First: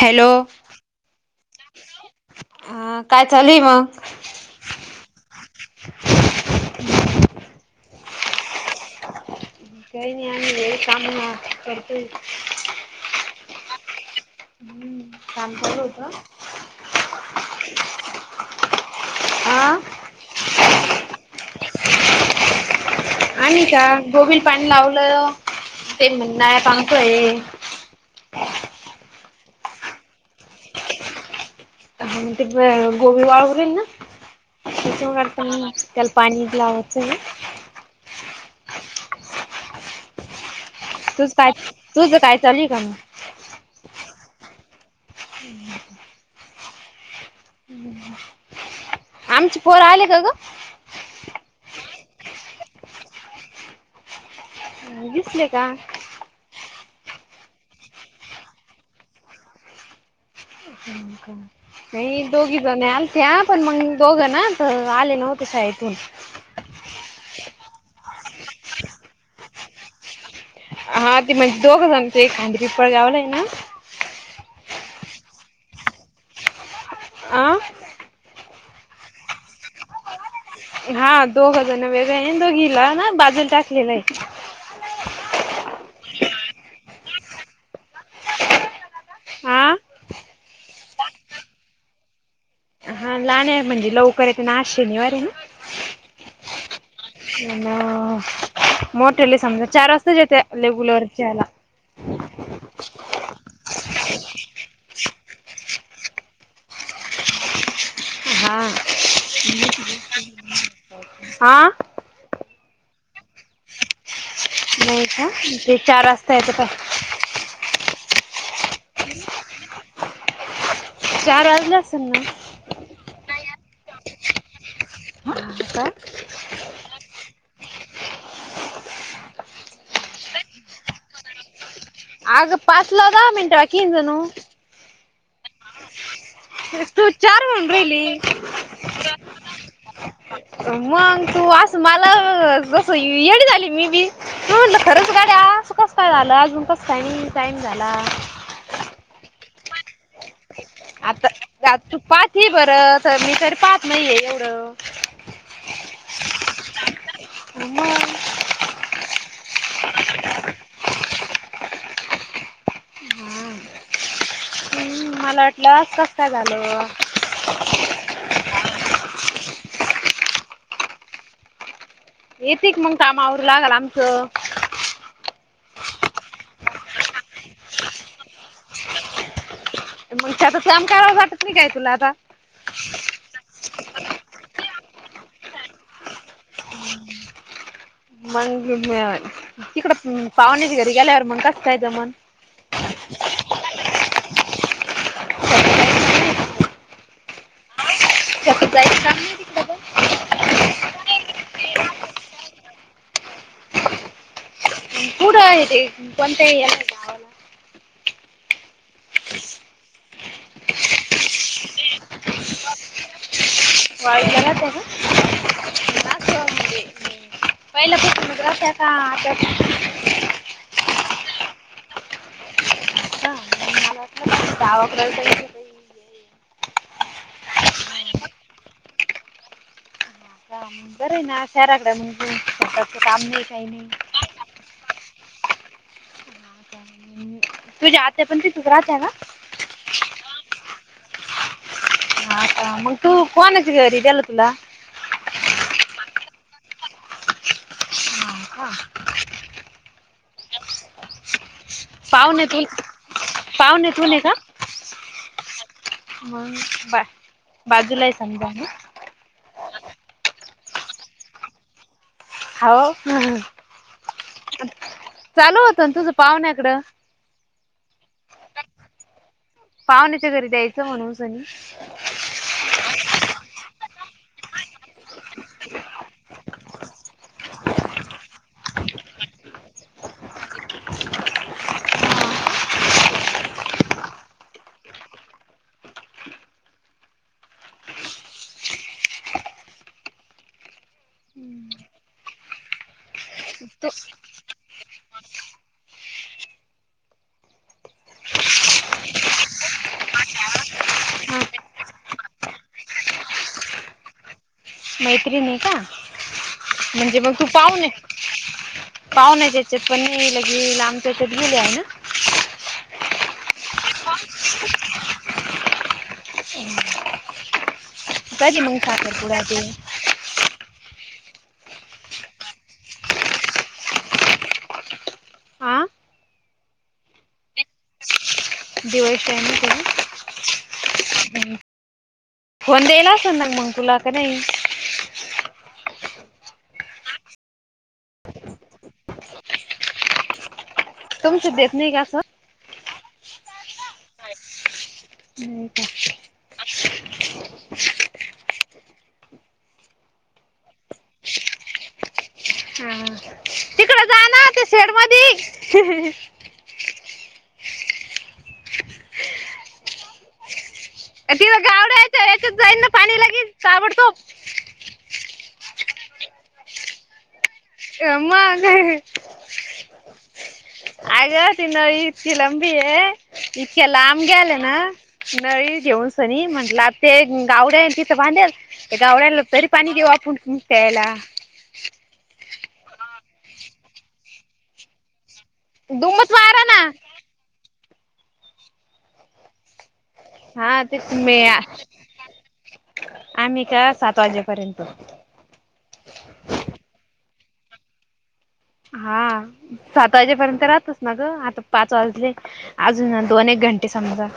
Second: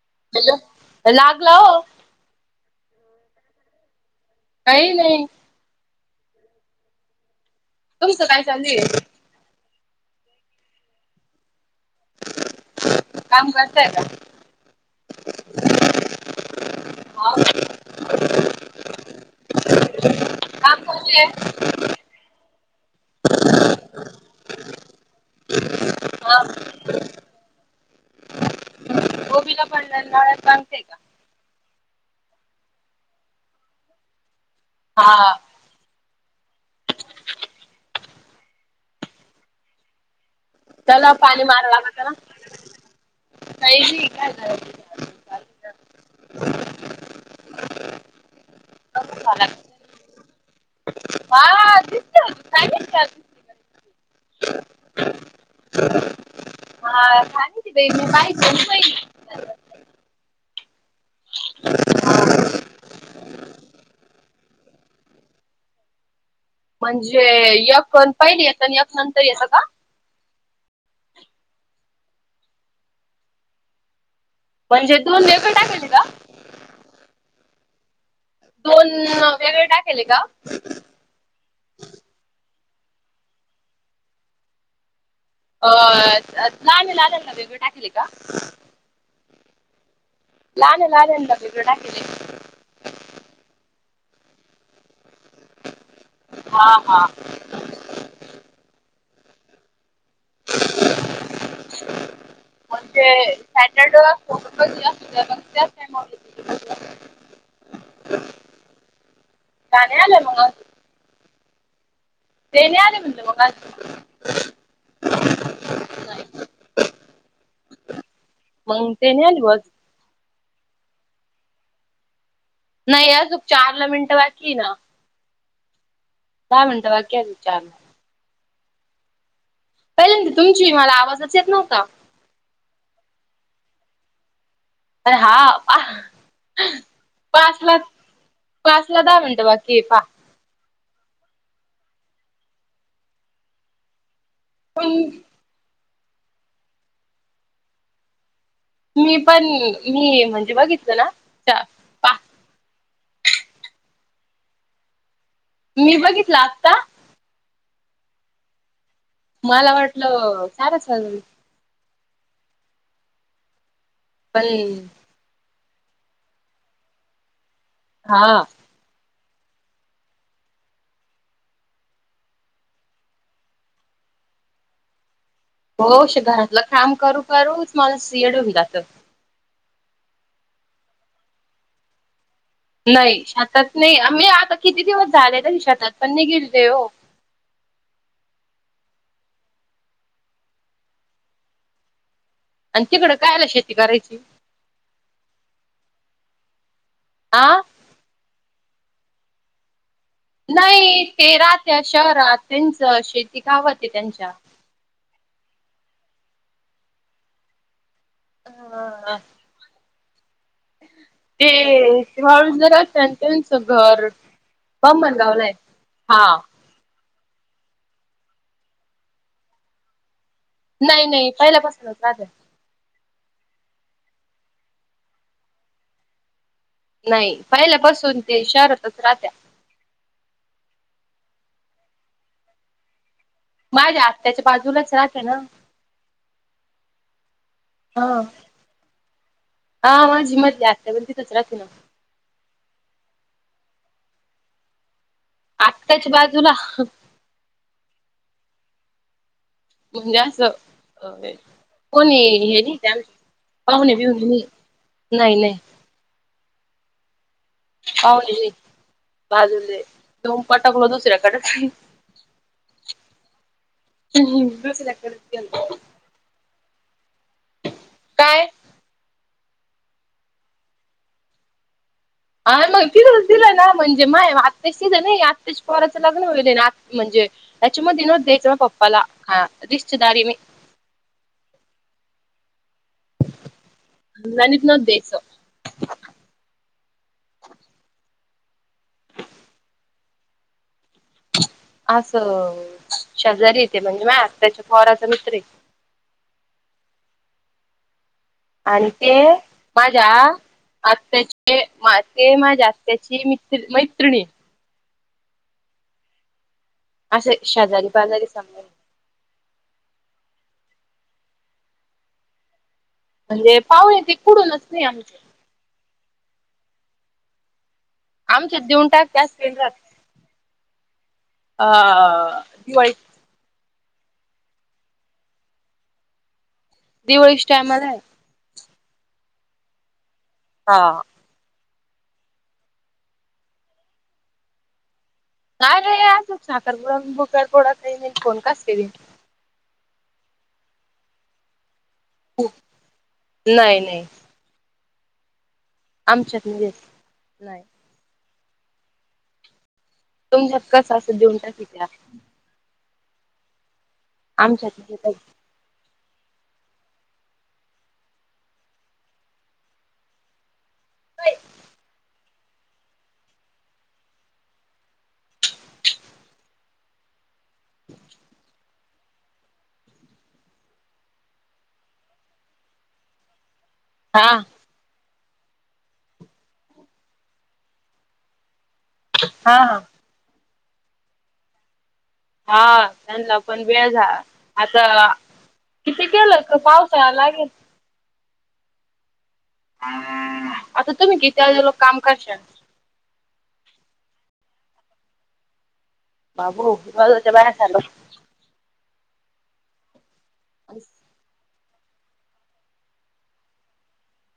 Hello. लागला हो अ काय चालूय मग? काई नाई. तुमचं काय चालू ए? काई नाही [unintelligible] काम करताय का? [unintelligible] हम्म काम चालू होतं हा [unintelligible] [unintelligible] हा [unintelligible] [unintelligible] हा म ते गोबी वावर [unintelligible] हा त्याला पाणी लावायचंय. त्याला तुझ पाणी काय मारावा तुझं काय लागतं चालू आहे का मग [unintelligible] हम्म हम्म हम्म. आमची पोर आले का ग? हा [unintelligible] अं दिसले का? हा [unintelligible] नाही दोघी जनी आलत्या पण मग दोघं ना तर आले नव्हते शाळेतून. म्हणजे एक आणि पहिली येत एक नंतर येतं का? हा ते म्हणजे दोघ जण खांद पिपळ गावला आहे ना [unintelligible] म्हणजे दोन्हीकडे टाकायचे का? आं? दोन वेगळे टाकेले का? हा दोघजण वेगळे आहे आणि दोघीला ना बाजूला टाकलेलं आहे. अ लहान्या लहान्यांना वेगळं टाकलय का [unintelligible] हा लहान [unintelligible] हं लहान ये म्हणजे लवकर येते ना शनिवार ए ना. हा हा. अं मोठली समजा चार वाजताच येते. रेगुलरच्या याला. [inaudible] म्हणजे सॅटर्डे टोबर जे अस त्याच य [unintelligible] हा. का नाही आलं मग आ? तेण्या आले म्हणज [unintelligible] नाही का ते चार नाही वाजता येतं पाय [unintelligible] मग ते नाही [unintelligible] आली बस? चार वाजले असेल ना. नाही अजूक चारला मिनटं बाकी आहे ना. हा का? दहा मिनट बाकी अजून चारला. पहिल्यांदा तुमची मला आवाजच येत नव्हता. अगं पाचला दहा मिनिटे बा जणु [unintelligible] अरे हा हा तू चार म्हणून राहिली [unintelligible] पाचला दहा मिनिटं बाकी पा मग तू असं मला जसं येडी झाली मी बी. मी म्हणलं खरंच गड्या असं कसं काय झालं, अजून कसं काय नाय टाईम झाला. मी पण मी म्हण आता तू पाहतीये बरं मी तर एवढं पाहत नाही [unintelligible] मी बघितल आत्ता. मग मला वाटलं झालं [unintelligible] पण हम्म मला वाटल असं कसं काय झालं. हा. येते का मग काम आवरु लागाल आमचं? होश घरातलं काम करू करूच मला सिओडविलात [unintelligible] मग त्याच काम करावंस वाटत नाही का तुला आता? नाही शेतात नाही आम्ही आता किती दिवस झाले शेतात पण नाही गेली आहे हो. मग तिकडं पाहुण्याच्या घरी गेल्यावर मग कसं जमन? अन् तिकडे काय आल शेती करायची [unintelligible] आ? [unintelligible] नाही ते राहत्यात शहरात त्यांचं शेती गावात ये त्यांच्या. कुठं आहे ते कोणत्या एरियात? ह हा हा. ते वाळूज [unintelligible] त्यांचं घर वाळूला राहते बामणगावला हाय का हा. असं म्हणजे पहिल्यापासूनच राहत्या का आता नाय नाय पहिल्यापासूनच राहतात. [unintelligible] आहे. नाही पहिल्यापासून ते शहरातच राहत्या. का बरं आहे ना शहराकडे, शेताच काम नाही. काही नाही माझ्या आत्याच्या बाजूलाच राहते ना. तुझी हा आत्या पण तिथेच राहत्या ना? हा माझी मधली आत्या पण तिथेच राहते ना. हा का मग तू कोणाच्या घरी दिलं तुला? आत्याच्या बाजूला हो का म्हणजे असं आबे. कोणी पाहुणे हेरी त्या पाहुणे पाहणे बिऊ नाही नाही. हम् बाय. पाहली बाजू तन पटकलो दुसऱ्याकडे. हो दुसऱ्याकडेच चालू गेलो होतं ना तुझ पाहुण्या नाकडं. काय. पाहुण्याच्या घरी द्यायचं म्हणून सनी. मग ति दिलं ना म्हणजे माय आत्ताश तिझ नाही आत्ताश पोराचं लग्न होईल म्हणजे. द च म दिनो देच पपला ह रिश्तेदारी मे.. [unintelligible] असं शेजारी तेे म्हणजे माय त्याच्या पोवराचा मित्र आहे. आणि ते माझ्या. आत््याचे ते माझ्या आत्तची मित मैत्रिणी. मैत्रीणी का म्हणजे मग असे तू पाहने. शेजारी पाजारी समजा पाहन त्याच्या पनी लगे आमच्यात गेले आहे ना. म्हणजे पाहणे ते कुडूनच नाही आमचे. इ [inaudible] आमच्या देऊन टाक असले तर, त्याच केंद्रात अ दिवाळी. हा दिवाळीच्या टाइमला आहे. दिवाळीस टाम हो. हा फोन द्यायला अस ना मग तुला का नाही? नाही रे आच साखरपुडा भुकारपोडा म फोन कास केली. तुमच देत नाही का असं. ओ. नाही नाही. [inaudible] आमच्यात येत नाही. तुम धक्क सासत देऊन टाकी त्या. हा ह चिकढ दान. आमच्यात. ह देत तिथं गावड्याच्या याच्यात जाईन ना पाणी लागेल सावडतोत. [unintelligible] ती न इतकी लांबी आहे इतक्या लांब हा ग्याले ना. नाही घेऊनसनी, नाही म्हंटलं ते गावड्या तिथं बांधेल. ए ग आवडायला हा तरी हा. पाणी देऊ आपणकता यायला. हा चाललं पण वेळ झाला, आता किथे दुमच केलं का मारा ना पावसा या लागेल. [unintelligible] हा तुम्ही किती ते्ही वाजे लोक काम करशाल. आम्ही का सात वाजेपर्यंत. बाबो मला त्या बाजूचं हंडवश. हा सात वाजेपर्यंत राहतच ना ग आता. पाच वाजले अजून दोन एक घंटे समजा.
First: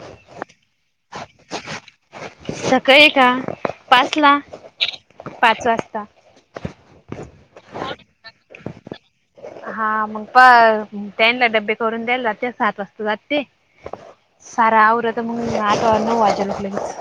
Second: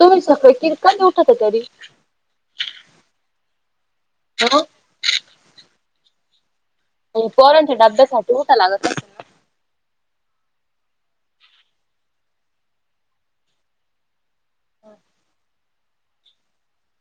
तुम्ही सफ कि का उठा तरी. सकाळी आहे का पाच ला ह पाच वाजता. आणि पोरांच्या डब्यासाठी होठं लागत. ना. हा मग प त्यांनला डबे करून द्यायला जाते सात वाजता जाते. सर आर आता मग नव वाजन माझा लगेच.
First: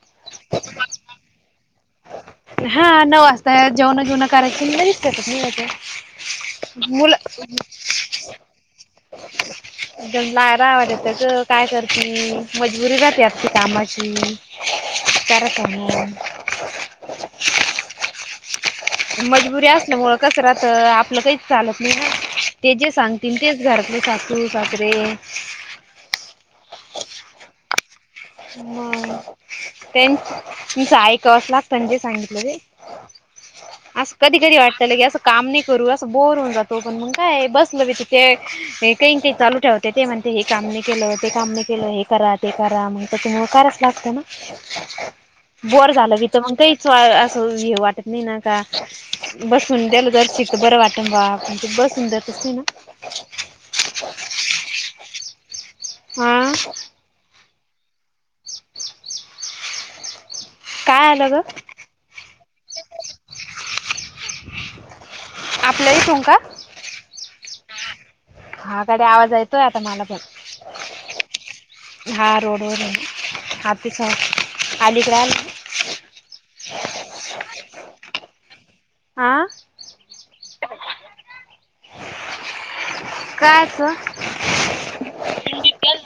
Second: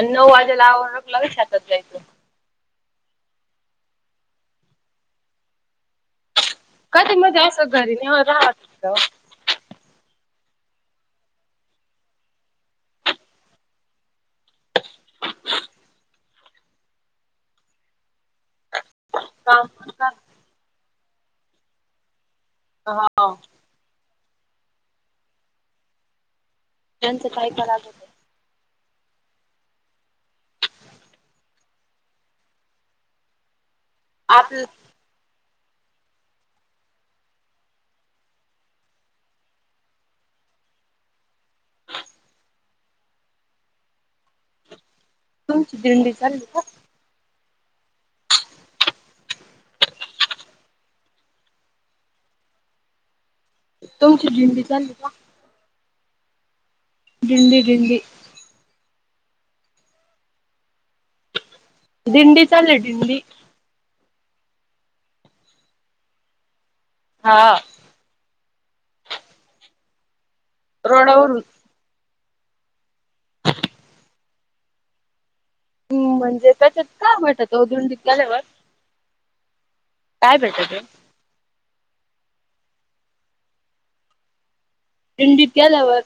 आन नऊ वाजेला आवरल, की लगेच शेतात जायचं. हा नऊ वाजता जेवणं बीवनं करायची, ते लगेच शेतात निघायचं. कधी मुलं. मध्ये असं घरी नाही राहत [unintelligible] करा कामं. मजबुरी काम असल्यामुळ कसं राहत, आपलं काहीच चालत नई ना ते जे हा सांगतील तेच. घरातले सासू सासरे. त्याचं कायपन असूदे. मंग तेन ते ऐकावच लागतं न जे सांगितलं ते. आसं कधी कधी आपलं वाटत लगि आस. काम नई करू, असं बोर होऊन जातो. पण मंग काय बसलं बी त ते हे काई अन ते चालू ठेवते. ते म्हणते हे काम मी केलं, ते काम मी केलं. हे करा ते करा मंग त्यांच्यामुळ कराच लागत ना, तुमची बोर दिंडी झालं बी त चालली का काइ. [unintelligible] असं हे वाटत नई ना का. बसून देल जरशीक तर बरं वाटन, बुवा पन ते बसून देतच नई ना. तुमची दिंडी चाली का. आं.. दिंडी दिंडी. काय आलं गं. दिंडी चालली दिंडी आपल्या इथून कां. हावं. हां गड्या आवाज येतोय, आता मला पण. रोडावरून. हा रोडवर आहे हा, तिचा अलिकड आली. अं म्हणजे त्याच्यात काय भेटत ओ दिंडीत गेल्यावर? आं.. काय भेटतं. कां असं. दिंडीत गेल्यावर.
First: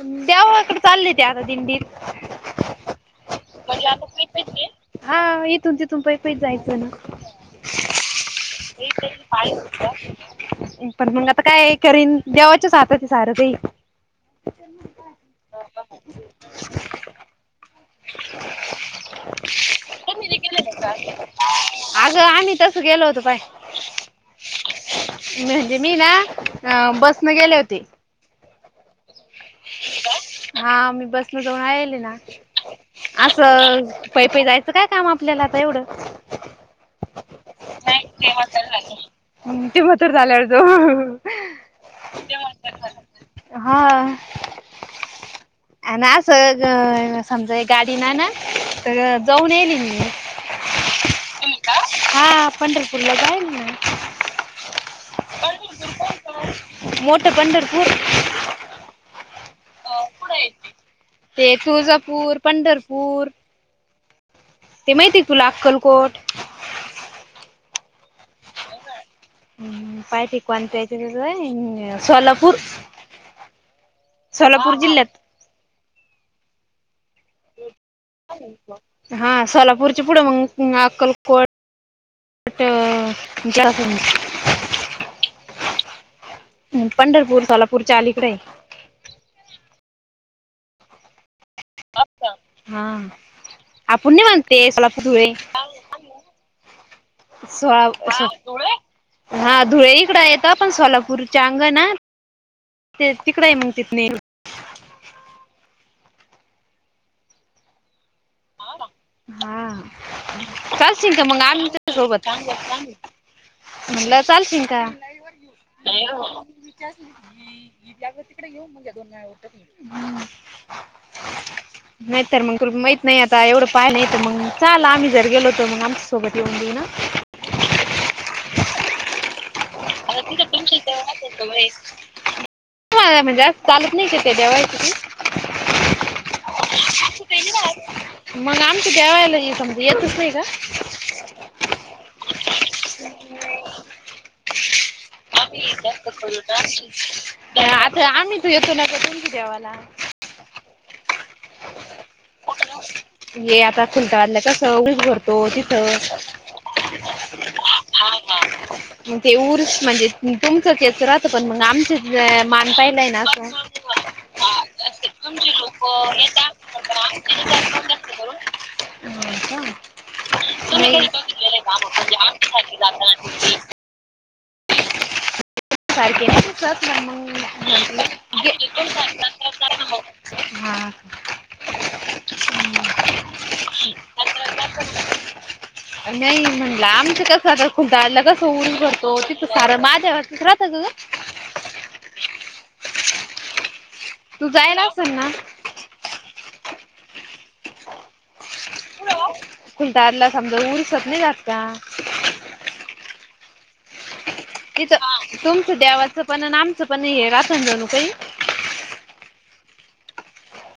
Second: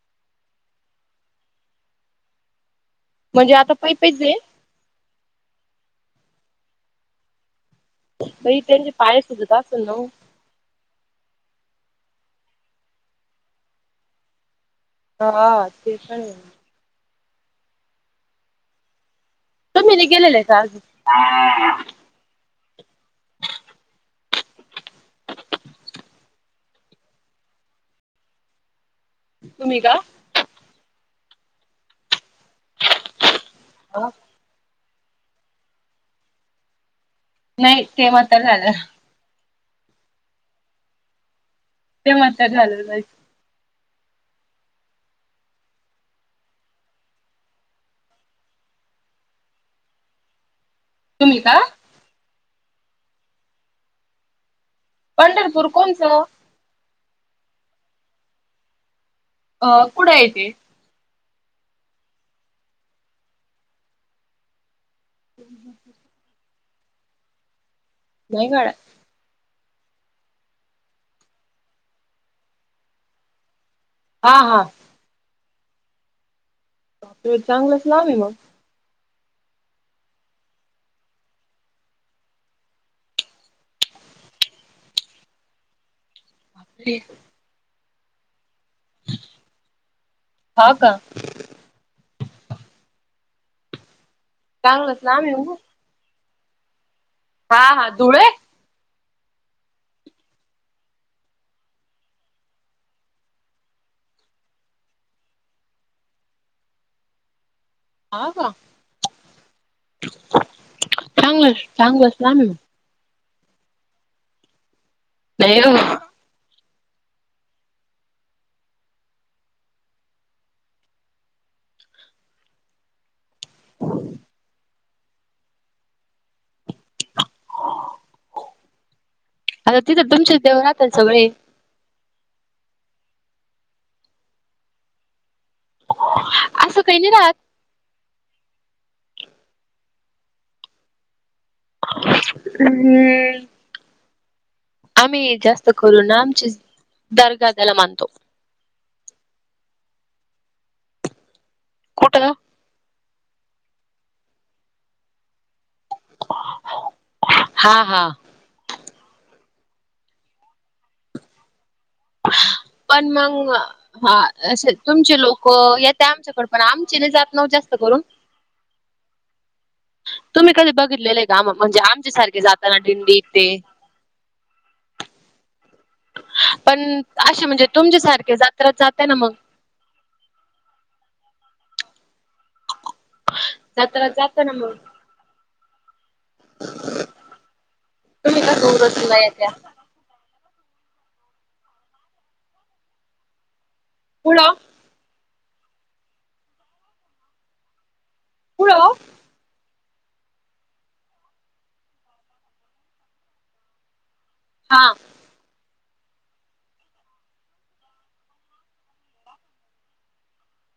देवाकड चाली त्या, आता दिंडीत. म्हणजे पै आता पैच पई आहे पई च जाईल, हा इथून तिथून पई पई च जायचं ना. बाई त्यांचे पाय सुजत असल ना ओ. पण मग आता काय करीन, देवाच्याच हातात ये सारं काई. हा ते, पन ये. तुम्ही नई गेलेले का आज? आगं आम्ही तसं गेलो होतो पाय. [inaudible] म्हणजे मी, ना बसन गेले होते. तुम्ही का? हा मी बसन जाऊन आएल ये ना, आस पै पै जायचं. च काय काम आपल्याला आता एवढं? नाई ते मात्र झालं. मंग ते म्हातारं झाल्यावर जाऊ ते म्हातार झालं जायचं हा. आन असं समजा गाडीन नाही ना, तर जाऊन येल ये मी. तुम्ही का? हां पंढरपूर ला जायेल ना. पंढरपूर कोणचं. मोठं पंढरपूर. अं.. कुठेय ते. ते तुळजापूर पंढरपूर ते माहितेय तुला अक्कलकोट? नाही [unintelligible] हम्म [unintelligible] सोलापूर. हा हा सोलापूर जिल्ह्यात. ते चांगलंच लांब आहे मग. हा सोलापूरचे पुढे मग अक्कलकोट. [unintelligible] ह पंढरपूर सोलापूर आलीकड आहे. हा का? आपण नाही म्हणते चांगलंच सोलापूर लांब धुळे आहे मग हा हा धुळे [unintelligible] [unintelligible] हा धुळे इकडं येत, पण सोलापूरच्या अंग ना ते तिकडे आहे म्हग ती [unintelligible] थ नाही हा का हा. चालशील का मग चांगलंच आमच्या चांगलंच सोबत? लांब आहे म्हणलं चालशील का? मग नाही ओ [unintelligible] तिकडे घेऊ मग या दोन [unintelligible] हम्म. नाही तर मग तुला माहित नाही आत काय एवढं पाय नाही तर मग चाल आम्ही जर गेलो तर मग आमच्यासोबत येऊन देई ना आता तिथं तुमचेच देव राहतात सगळे. होय. [unintelligible] म्हणजे स चालत नाही का ते देवा [unintelligible] असं काही नाही राहत. मग आमच्या देवाला हे समद येतच नाही का? हम्म. ह [unintelligible] आम्ही जास्त करू ना आमची दर्गा [unintelligible] त्याला बया मानतो आता आम्ही तू येतो ना तुमच्या देवाला‌. [inaudible] कुठं? ये आता खुलतावादला कस उरूस भरतो तिथ हा हा. मग ते ऊरूस म्हणजे तुमचं तेच राहत, पण मग आमचे पण मग हा असे तुमचे लोक हो येत आमच्याकडं पण, आमचे नाही जातं ना जास्त करून. तुम्ही तुम्ही कधी बघितलेलं आहे काम म्हणजे आमच्यासारखे जाताना दिंडीत ते पण असे म्हणजे तुमच्या सारखे जात्रात जाते ना मग [unintelligible] [unintelligible] हा. जत्रात जातो ना मग. नाही म्हणलं आमचं कसं आता [unintelligible] तुम्ही कसं ऊन करतो उरसला तिथं येत्या सार माझ्यावर [unintelligible] तू पुढं जायला असेल न [unintelligible] [inaudible] कुठं ओ? खुलतारला समजा उरसात नाही जात का? हा इथं तुमचं देवाचं पण आणि आमचं पण हे राहत ना जणू काही